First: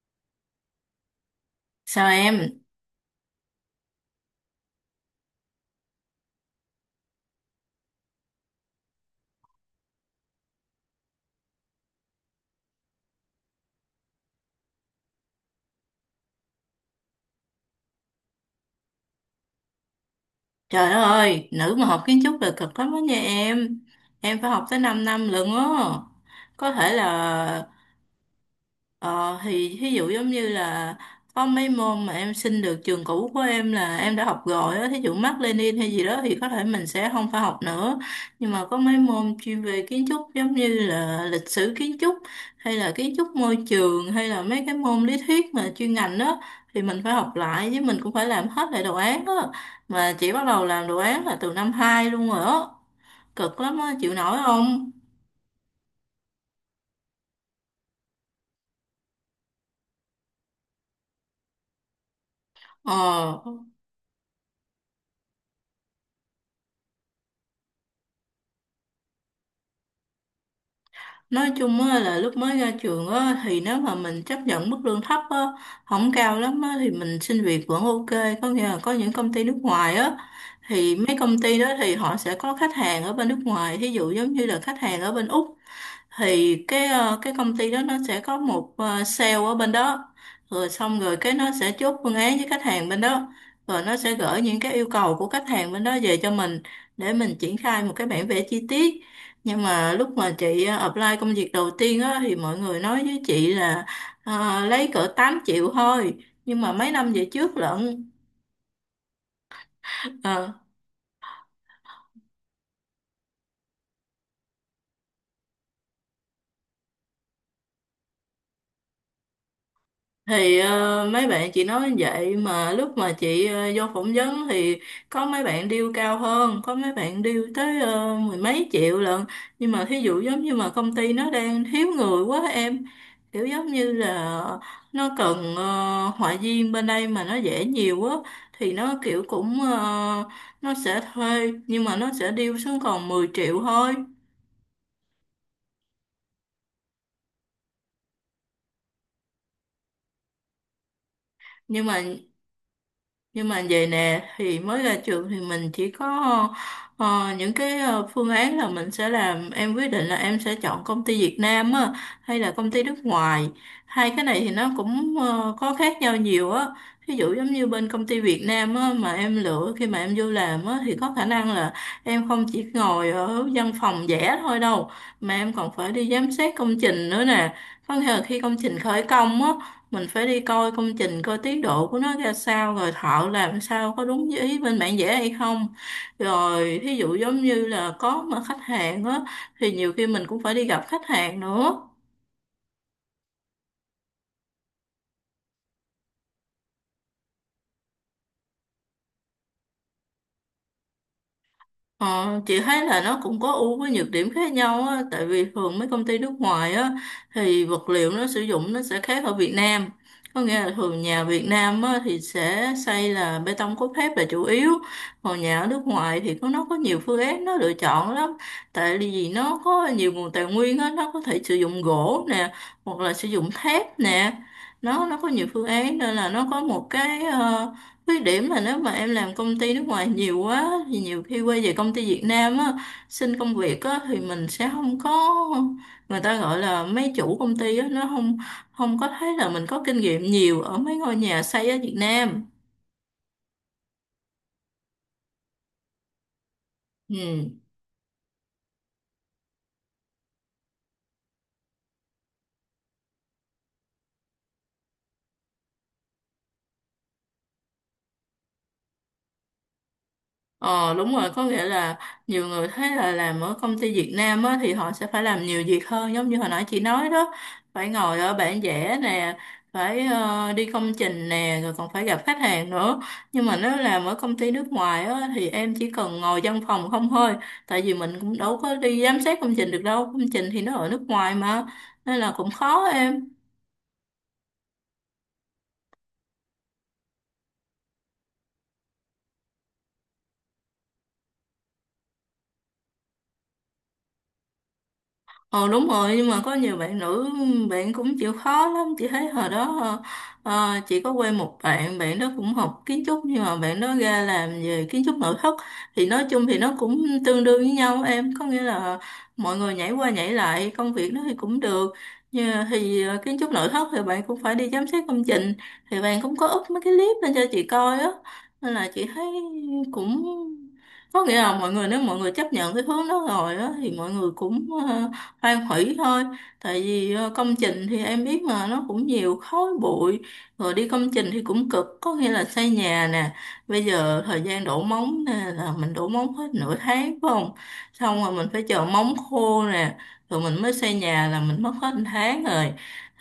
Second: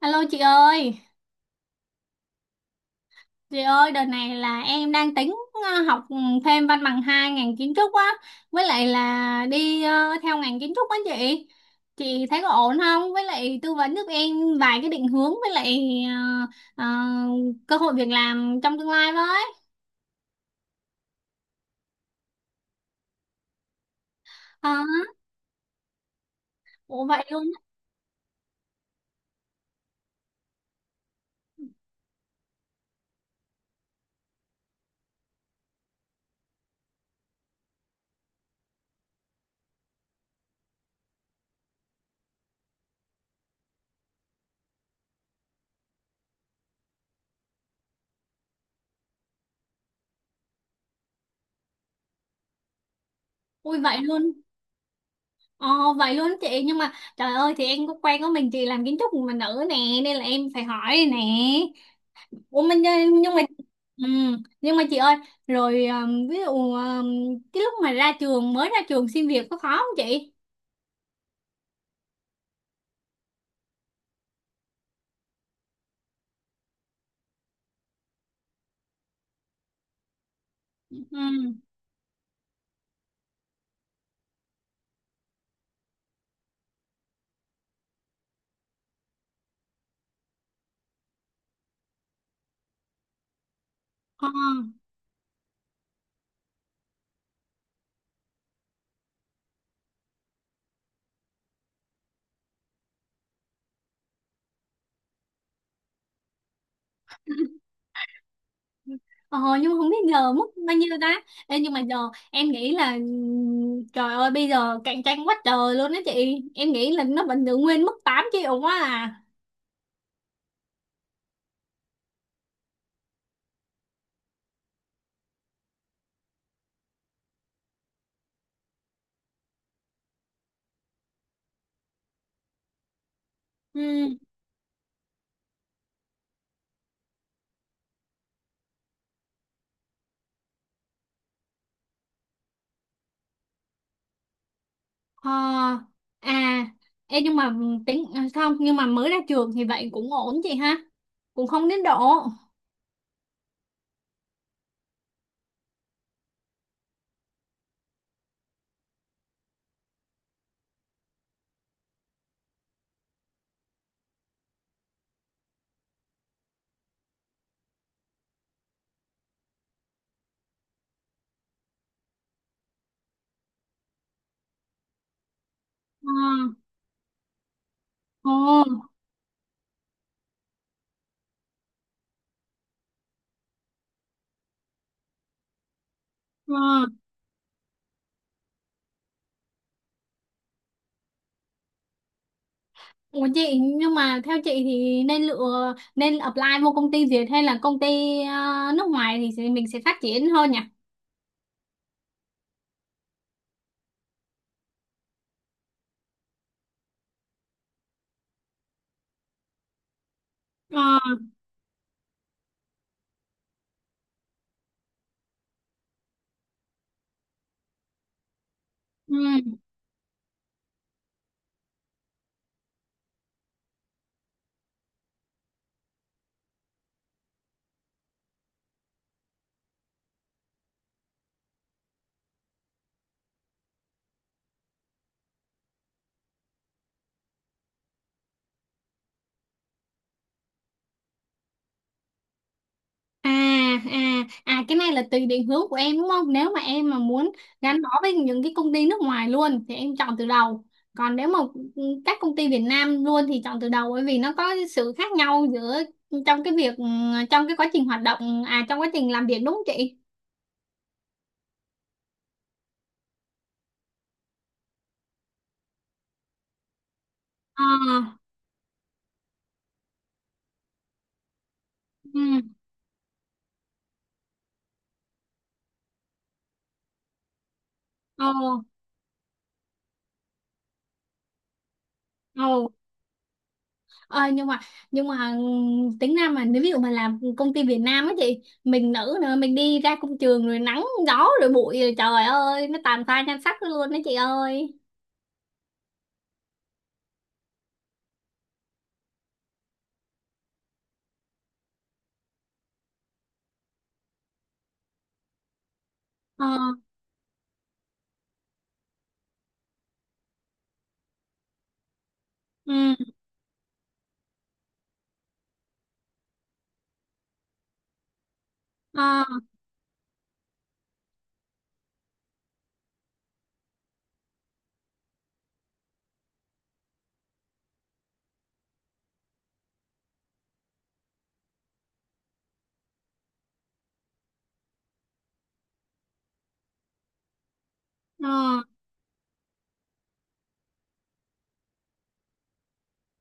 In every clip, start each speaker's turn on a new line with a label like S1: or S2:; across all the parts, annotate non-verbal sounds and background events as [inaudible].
S1: Alo
S2: Sao em?
S1: chị ơi đợt này là em đang tính học thêm văn bằng hai ngành kiến trúc á, với lại là đi theo ngành kiến trúc á chị. Chị thấy có ổn không? Với lại tư vấn giúp em vài cái định hướng với lại ờ, ờ, cơ hội việc làm trong tương lai với.
S2: Trời đất ơi, nữ mà học kiến trúc là cực lắm đó nha em. Em phải học
S1: Ờ,
S2: tới 5 năm lận á. Có thể
S1: Ủa
S2: là
S1: vậy luôn,
S2: Ờ thì ví dụ giống như là có mấy môn mà em xin được trường cũ của em là em đã học rồi á, thí dụ Mác Lênin hay gì đó thì có thể mình sẽ không phải học nữa. Nhưng mà có mấy môn chuyên về kiến trúc giống như là lịch sử kiến trúc hay là kiến trúc môi trường hay là mấy cái môn lý thuyết mà chuyên ngành đó thì mình phải học lại với mình cũng phải làm hết lại đồ án á. Mà chỉ bắt đầu làm đồ án là từ năm 2 luôn rồi á. Cực lắm
S1: ui
S2: á,
S1: vậy
S2: chịu
S1: luôn.
S2: nổi không?
S1: Ờ Vậy luôn chị, nhưng mà trời ơi thì em có quen có mình chị làm kiến trúc mà nữ nè, nên là em phải hỏi nè. Ủa mình nhưng
S2: Ờ.
S1: mà ừ, nhưng mà chị ơi, rồi ví dụ cái lúc mà ra trường mới ra trường xin việc có khó không chị?
S2: Nói chung á, là lúc mới ra trường á, thì nếu mà mình chấp nhận mức lương thấp á, không cao lắm á, thì mình xin việc vẫn ok. Có nghĩa là có những công ty nước ngoài á, thì
S1: Ừ.
S2: mấy công ty đó thì họ sẽ có khách hàng ở bên nước ngoài. Thí dụ giống như là khách hàng ở bên Úc thì cái cái công ty đó nó sẽ có một sale ở bên đó, rồi xong rồi cái nó sẽ chốt phương án với khách hàng bên đó, rồi nó sẽ
S1: Ờ,
S2: gửi những cái yêu cầu của khách hàng bên đó về cho mình để mình triển khai một cái bản vẽ chi tiết. Nhưng mà lúc mà chị apply công việc đầu tiên á thì mọi người nói với chị là lấy cỡ 8 triệu thôi, nhưng mà mấy năm về trước lận.
S1: ờ, nhưng mà không biết giờ mức
S2: ờ,
S1: bao nhiêu ta. Ê, nhưng mà giờ em nghĩ là trời ơi bây giờ cạnh tranh quá trời luôn đó chị. Em nghĩ là nó vẫn giữ nguyên mức 8 triệu quá à.
S2: thì mấy bạn chị nói vậy mà lúc mà chị vô phỏng vấn thì có mấy bạn deal cao hơn, có mấy bạn deal tới mười mấy triệu lận. Nhưng mà thí dụ giống như mà công ty nó đang thiếu người quá em, kiểu giống
S1: Ừ.
S2: như là nó cần họa viên bên đây mà nó dễ nhiều quá thì nó kiểu cũng nó sẽ thuê nhưng mà nó sẽ deal xuống còn 10 triệu thôi.
S1: Ờ, à. Ê, nhưng mà tính à, không nhưng mà mới ra trường thì vậy cũng ổn chị ha, cũng không đến
S2: nhưng
S1: độ
S2: mà Nhưng mà vậy nè thì mới ra trường thì mình chỉ có những cái phương án là mình sẽ làm, em quyết định là em sẽ chọn công ty Việt Nam á hay là công ty nước ngoài. Hai cái này thì nó cũng có khác nhau nhiều á. Ví dụ giống như bên công ty Việt Nam á mà em lựa khi mà em vô làm á thì có khả năng là em không chỉ ngồi ở văn phòng vẽ thôi đâu, mà em còn phải đi
S1: ờ,
S2: giám sát công trình nữa nè. Có nghĩa là
S1: ờ,
S2: khi công trình khởi công á, mình phải đi coi công trình, coi tiến độ của nó ra sao, rồi thợ làm sao có đúng như ý bên bản vẽ hay không, rồi
S1: ờ.
S2: thí dụ giống như là có mà khách hàng á thì nhiều khi mình cũng phải đi gặp khách hàng nữa.
S1: Ủa chị, nhưng mà theo chị thì nên lựa, nên apply vô công ty Việt hay là công ty ờ, nước ngoài thì mình sẽ phát triển hơn nhỉ?
S2: Ờ, chị thấy là nó cũng có ưu với nhược điểm khác nhau á, tại vì thường mấy công ty nước ngoài á thì vật liệu nó sử dụng nó sẽ khác ở Việt Nam. Có nghĩa là
S1: Ờ,
S2: thường nhà Việt Nam á, thì sẽ xây là bê tông cốt thép là chủ yếu, còn nhà ở nước ngoài thì có nó có nhiều phương án nó lựa chọn lắm. Tại vì
S1: ừ.
S2: nó có nhiều nguồn tài nguyên á, nó có thể sử dụng gỗ nè, hoặc là sử dụng thép nè. Nó có nhiều phương án nên là nó có một cái khuyết điểm là nếu mà em làm công ty nước ngoài nhiều quá thì nhiều khi quay về công ty Việt Nam á, xin công việc á thì mình sẽ không có, người ta gọi là mấy chủ công ty á nó không không có thấy là mình có kinh nghiệm nhiều ở mấy ngôi nhà xây ở Việt Nam.
S1: À, à, cái này là tùy định hướng của em đúng không? Nếu mà em mà muốn
S2: Ừ.
S1: gắn bó với những cái công ty nước ngoài luôn thì em chọn từ đầu. Còn nếu mà các công ty Việt Nam luôn thì chọn từ đầu, bởi vì nó có sự khác nhau giữa trong cái việc trong cái quá trình hoạt động, à trong quá trình làm việc đúng không chị?
S2: Ờ đúng rồi, có nghĩa là nhiều người thấy là làm ở công ty Việt Nam á, thì họ sẽ phải làm nhiều việc hơn giống như hồi nãy chị nói đó,
S1: Ờ,
S2: phải ngồi ở bản vẽ nè, phải đi công trình nè, rồi còn phải gặp khách
S1: ừ,
S2: hàng nữa. Nhưng mà nếu làm ở công ty nước ngoài á, thì em chỉ cần ngồi văn phòng không thôi, tại vì mình cũng đâu
S1: ồ,
S2: có đi giám sát công trình được đâu, công trình thì nó ở nước ngoài mà, nên là cũng
S1: ồ.
S2: khó em.
S1: Ờ, nhưng mà tính ra mà nếu ví dụ mà làm công ty Việt Nam á chị, mình nữ nữa, mình đi ra công trường rồi nắng gió rồi bụi rồi trời ơi nó tàn phai nhan sắc luôn đấy chị ơi.
S2: Ờ đúng rồi, nhưng mà có nhiều bạn nữ bạn cũng chịu khó lắm, chị thấy hồi đó chị có quen một bạn, bạn đó cũng học kiến trúc nhưng mà bạn đó ra làm về kiến trúc nội thất, thì nói
S1: ờ
S2: chung thì nó cũng tương đương với nhau em, có nghĩa là mọi người nhảy qua nhảy lại công việc nó thì cũng được. Nhưng mà
S1: ừ.
S2: thì kiến trúc nội thất thì bạn cũng phải đi giám sát công trình, thì bạn cũng có up mấy cái clip lên cho chị coi á, nên là chị
S1: ờ
S2: thấy cũng có nghĩa là mọi người, nếu mọi người chấp nhận cái hướng đó rồi á thì mọi người cũng hoang hủy thôi. Tại vì công trình thì em biết mà nó cũng nhiều khói bụi, rồi đi công trình thì cũng cực, có nghĩa là xây nhà nè, bây giờ thời gian đổ móng nè là mình đổ móng hết 1/2 tháng phải không, xong rồi
S1: ờ
S2: mình phải chờ móng khô nè, rồi mình mới xây nhà là mình mất hết 1 tháng rồi,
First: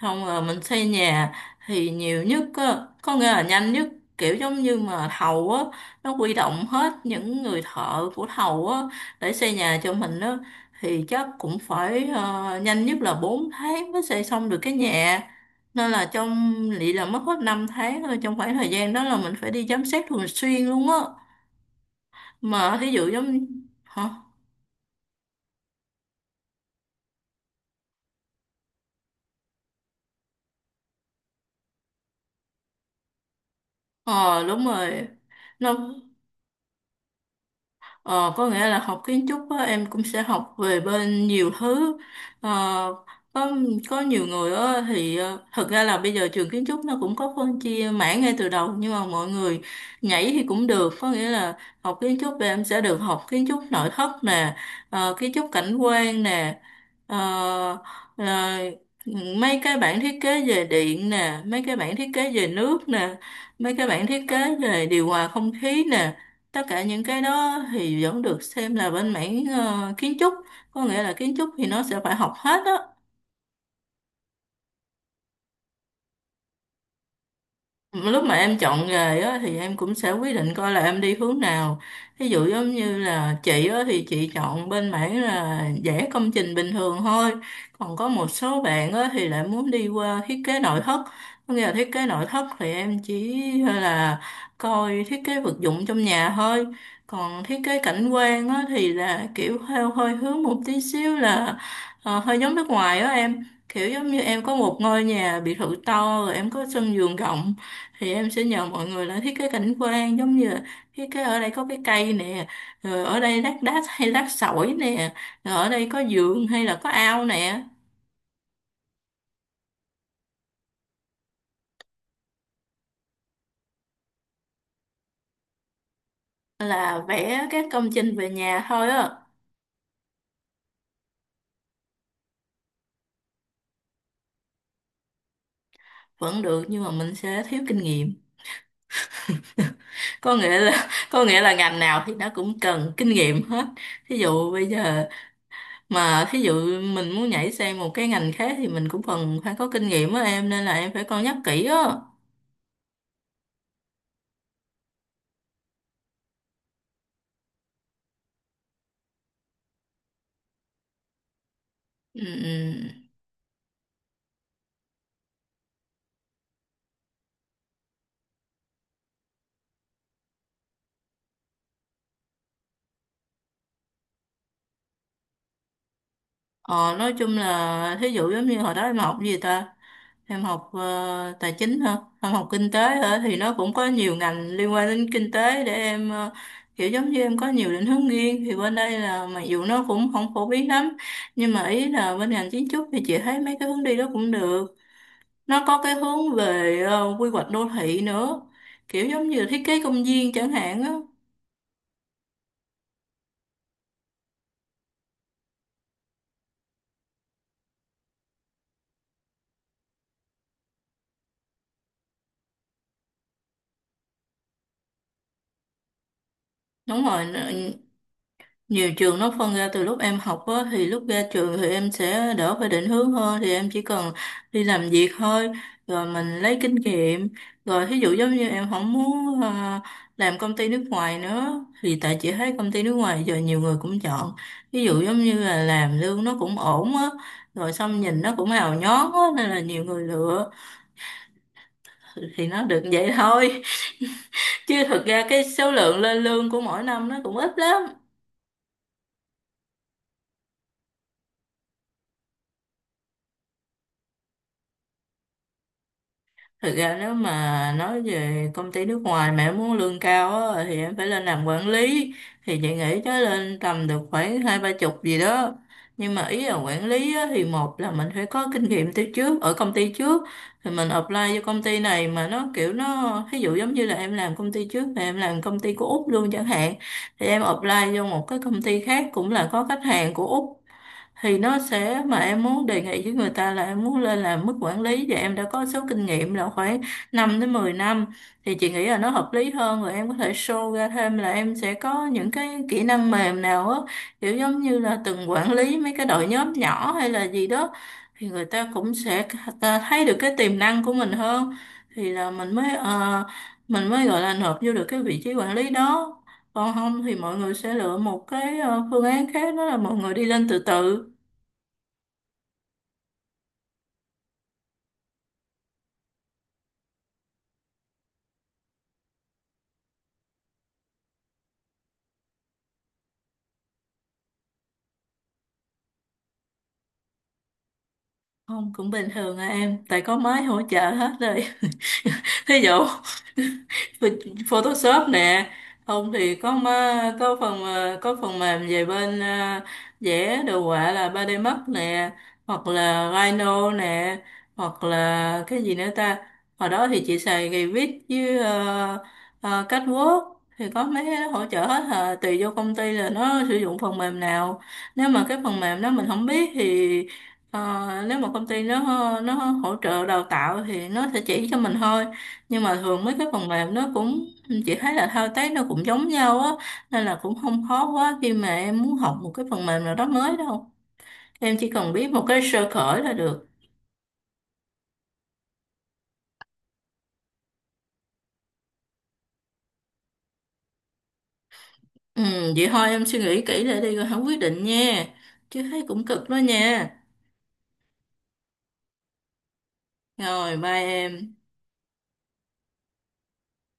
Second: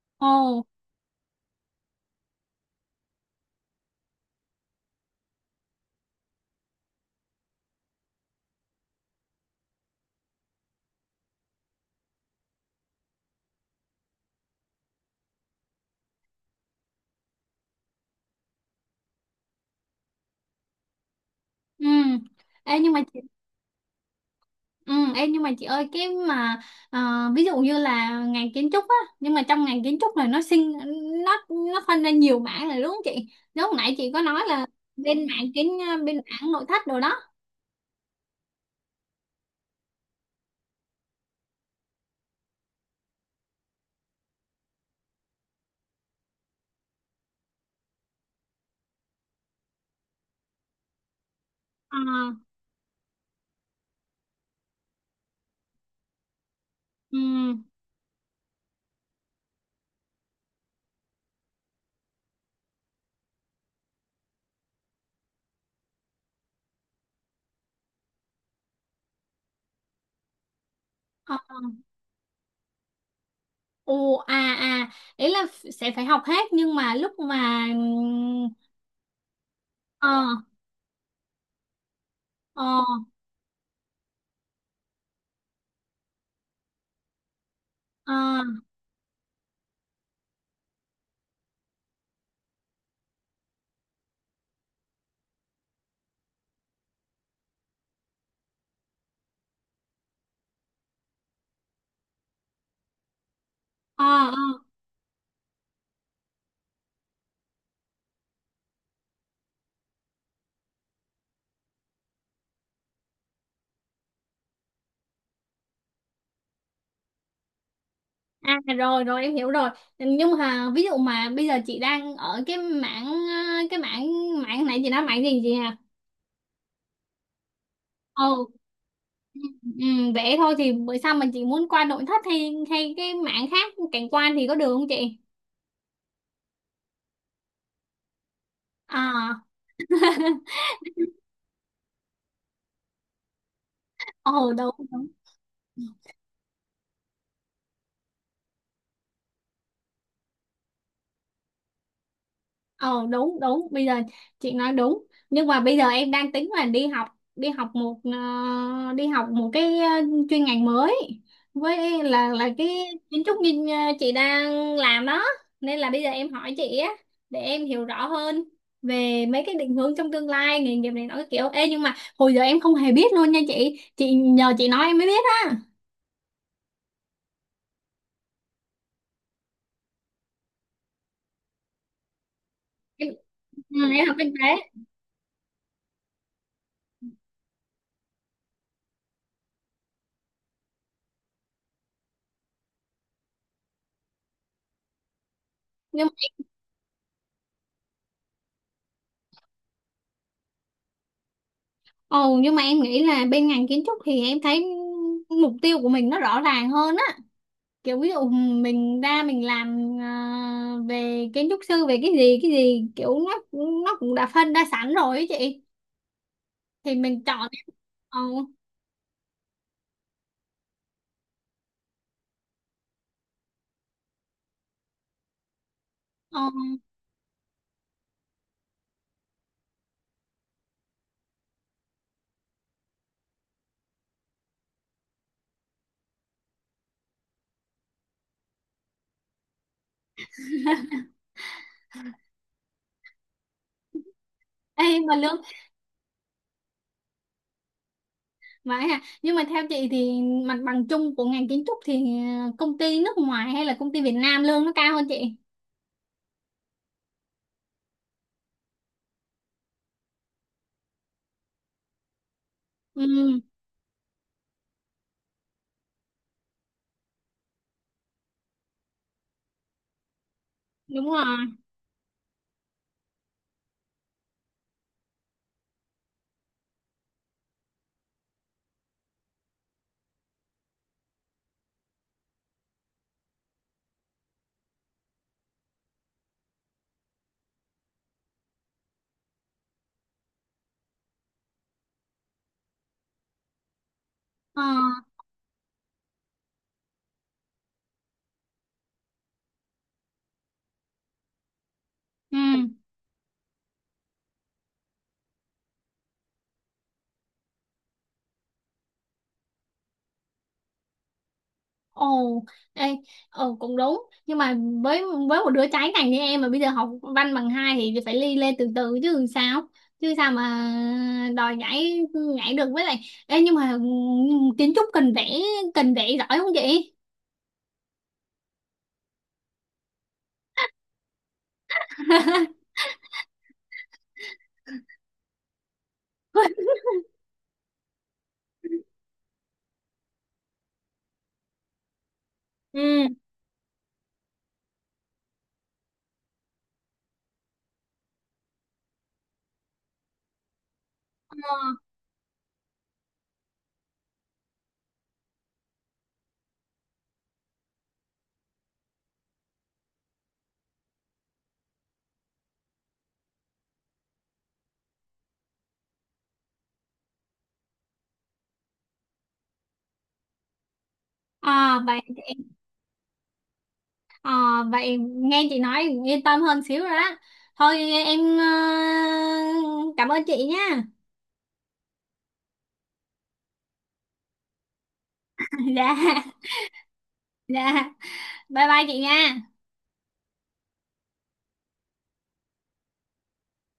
S2: xong rồi mình
S1: Ồ.
S2: xây nhà thì nhiều nhất á, có nghĩa là nhanh nhất, kiểu giống như mà thầu á nó huy động hết những người thợ của thầu á để xây nhà cho mình á thì chắc cũng phải nhanh nhất là 4 tháng mới xây xong được cái nhà, nên là trong lị là mất hết 5 tháng thôi, trong khoảng thời gian đó là mình phải đi giám sát thường xuyên luôn á.
S1: Ừ.
S2: Mà
S1: Ê,
S2: thí
S1: nhưng mà
S2: dụ
S1: chị.
S2: giống. Hả?
S1: Ừ. Ê, nhưng mà chị ơi cái mà ờ, ví dụ như là ngành kiến trúc á, nhưng mà trong ngành kiến trúc là nó phân ra nhiều mảng rồi đúng không chị? Nếu hồi nãy chị có nói
S2: Ờ đúng
S1: là
S2: rồi,
S1: bên mảng kiến
S2: nó.
S1: bên mảng nội thất đồ đó.
S2: Ờ, có nghĩa là học kiến trúc á, em cũng sẽ học về bên nhiều thứ. Ờ, có có nhiều người á, thì thật ra là bây giờ trường kiến trúc nó cũng có phân chia mảng ngay từ đầu, nhưng mà mọi người nhảy thì cũng được. Có nghĩa là học
S1: Ờ.
S2: kiến trúc thì em sẽ được học kiến trúc nội thất nè, kiến trúc cảnh quan nè,
S1: Ừ.
S2: ờ, rồi mấy cái bản thiết kế về điện nè, mấy cái bản thiết kế về nước nè, mấy cái bản thiết kế về điều hòa không khí nè, tất cả những cái đó thì vẫn được xem là bên mảng kiến trúc, có nghĩa là kiến trúc thì nó sẽ phải học hết đó.
S1: Ồ. À, à, ý là sẽ phải học hết, nhưng mà lúc mà
S2: Lúc mà
S1: ừm,
S2: em chọn nghề á, thì em cũng
S1: ờ
S2: sẽ quyết định coi là em đi hướng nào, ví dụ giống như
S1: ờ
S2: là chị á, thì chị chọn bên mảng là vẽ công trình bình thường thôi, còn có
S1: ờ
S2: một số bạn á, thì lại muốn đi qua thiết kế nội thất, có nghĩa là thiết kế nội thất thì em chỉ là coi thiết kế vật dụng trong nhà thôi. Còn thiết kế cảnh quan á, thì là kiểu theo hơi hướng một tí xíu là hơi giống nước ngoài á em, kiểu
S1: ờ
S2: giống như
S1: ờ.
S2: em có một ngôi nhà biệt thự to rồi em có sân vườn rộng thì em sẽ nhờ mọi người là thiết kế cảnh quan, giống như là thiết kế ở đây có cái cây nè, rồi ở đây lát đá hay lát sỏi nè, rồi ở đây có giường hay là có ao nè,
S1: À, rồi rồi, em hiểu rồi. Nhưng mà ví dụ mà bây giờ chị đang ở cái mảng mảng này, chị nói mảng gì chị hả?
S2: là vẽ các công trình về
S1: Ồ.
S2: nhà thôi á.
S1: Ừ, ừ, vẽ thôi thì bữa sau mà chị muốn qua nội thất hay hay cái mảng khác, cảnh quan, thì có được không chị?
S2: Vẫn được, nhưng mà mình sẽ thiếu kinh nghiệm.
S1: À.
S2: [laughs]
S1: [laughs]
S2: Có nghĩa là ngành nào thì nó cũng cần kinh nghiệm hết, thí dụ
S1: Ồ
S2: bây
S1: đúng đúng.
S2: giờ mà thí dụ mình muốn nhảy sang một cái ngành khác thì mình cũng cần phải có kinh nghiệm á em, nên là em phải cân nhắc kỹ á.
S1: Ồ đúng đúng, bây giờ chị nói đúng. Nhưng mà bây giờ em đang tính là đi học một cái chuyên ngành mới, với
S2: Ừ.
S1: là cái
S2: Ừ.
S1: kiến trúc như chị đang làm đó. Nên là bây giờ em hỏi chị á, để em hiểu rõ hơn về mấy cái định hướng trong tương lai nghề nghiệp này, nó cái kiểu, ê nhưng mà hồi giờ em không hề biết luôn nha chị nhờ chị nói em mới biết á.
S2: Ờ, nói chung là thí dụ giống như hồi đó em học gì ta, em học tài chính hả, em học kinh tế
S1: em,
S2: hả? Thì nó cũng có
S1: em
S2: nhiều
S1: học kinh
S2: ngành
S1: tế.
S2: liên quan đến kinh tế để em kiểu giống như em có nhiều định hướng riêng. Thì bên đây là mặc dù nó cũng không phổ biến lắm, nhưng mà ý là bên ngành kiến trúc thì chị thấy mấy cái hướng đi đó cũng được. Nó có cái hướng về quy hoạch đô thị nữa, kiểu giống như thiết kế công viên chẳng hạn á.
S1: Ồ, nhưng mà em nghĩ là bên ngành kiến trúc thì em thấy mục tiêu của mình nó rõ ràng hơn á, kiểu ví dụ mình ra mình làm, à, về kiến trúc sư, về cái gì cái gì, kiểu nó cũng đã phân ra sẵn rồi ấy chị, thì
S2: Đúng
S1: mình
S2: rồi.
S1: chọn. Ồ.
S2: Nhiều trường nó phân ra từ lúc em học á, thì lúc ra trường thì em sẽ đỡ phải định hướng hơn, thì em chỉ cần đi làm việc thôi, rồi mình lấy
S1: Ồ.
S2: kinh nghiệm. Rồi thí dụ giống như em không muốn làm công ty nước ngoài nữa, thì tại chị thấy công ty nước ngoài giờ nhiều người cũng chọn, ví dụ giống như là làm lương nó cũng ổn á, rồi xong nhìn nó cũng hào nhoáng á nên là nhiều người lựa, thì nó được vậy thôi. [laughs] Chứ
S1: Ê
S2: thực
S1: mà
S2: ra
S1: lương,
S2: cái số lượng lên lương của mỗi năm nó cũng ít lắm.
S1: vậy hả? Nhưng mà theo chị thì mặt bằng chung của ngành kiến trúc thì công ty nước ngoài hay là công ty Việt Nam lương nó cao hơn chị?
S2: Thực ra nếu mà nói về công ty nước ngoài mà em muốn lương cao á, thì em phải lên làm quản lý, thì chị nghĩ tới
S1: Ừ.
S2: lên tầm được khoảng 20 30 chục gì đó. Nhưng mà ý là quản lý á, thì một là mình phải có kinh nghiệm từ trước ở công ty trước, thì mình
S1: Đúng
S2: apply
S1: rồi.
S2: cho công ty này, mà nó kiểu nó ví dụ giống như là em làm công ty trước mà em làm công ty của Úc luôn chẳng hạn, thì em apply vô một cái công ty khác cũng là có khách hàng của Úc, thì nó sẽ, mà em muốn đề nghị với người ta là em muốn lên làm mức quản lý và em đã có số kinh nghiệm là khoảng 5 đến 10 năm, thì chị nghĩ là nó hợp lý hơn. Rồi em có thể show ra thêm là em sẽ có những cái kỹ năng mềm nào á, kiểu giống
S1: Ờ.
S2: như là từng quản lý mấy cái đội nhóm nhỏ hay là gì đó, thì người ta cũng sẽ, ta thấy được cái tiềm năng của mình hơn, thì là mình
S1: Ừ.
S2: mới mình mới gọi là nộp vô được cái vị trí quản lý đó. Còn không thì mọi người sẽ lựa một cái phương án khác, đó là mọi người đi lên từ từ.
S1: Ồ. Ê. Ồ cũng đúng, nhưng mà với một đứa trái ngành như em mà bây giờ học văn bằng hai thì phải ly lên từ từ chứ sao mà đòi nhảy nhảy được. Với lại, ê, nhưng mà kiến trúc cần vẽ giỏi không chị?
S2: Không, cũng bình thường à em, tại có máy hỗ trợ hết rồi. [laughs] Thí
S1: [laughs]
S2: dụ, Photoshop nè, không thì có có phần có phần mềm về bên vẽ đồ họa, là 3D Max nè, hoặc
S1: Ừ.
S2: là Rhino nè, hoặc là cái gì nữa ta, hồi đó thì chị xài Revit với CatWalk, thì có mấy cái đó hỗ trợ
S1: Ờ,
S2: hết à. Tùy vô công ty là nó sử dụng phần mềm nào, nếu mà cái phần mềm đó mình không biết thì nếu mà công ty nó hỗ trợ đào tạo thì nó sẽ chỉ cho mình thôi. Nhưng mà thường mấy cái phần mềm nó cũng, chị thấy là thao tác nó cũng giống nhau á, nên là cũng không khó quá khi mà em muốn học một cái phần mềm nào đó mới đâu, em chỉ
S1: à,
S2: cần biết một cái sơ khởi là được.
S1: à, vậy nghe chị nói yên tâm hơn xíu rồi đó, thôi em cảm ơn chị nha.
S2: Ừ, vậy thôi em suy nghĩ kỹ lại đi rồi hãng quyết định nha, chứ thấy
S1: [laughs] Dạ,
S2: cũng cực đó nha.
S1: dạ, bye bye chị nha.
S2: Rồi bye em.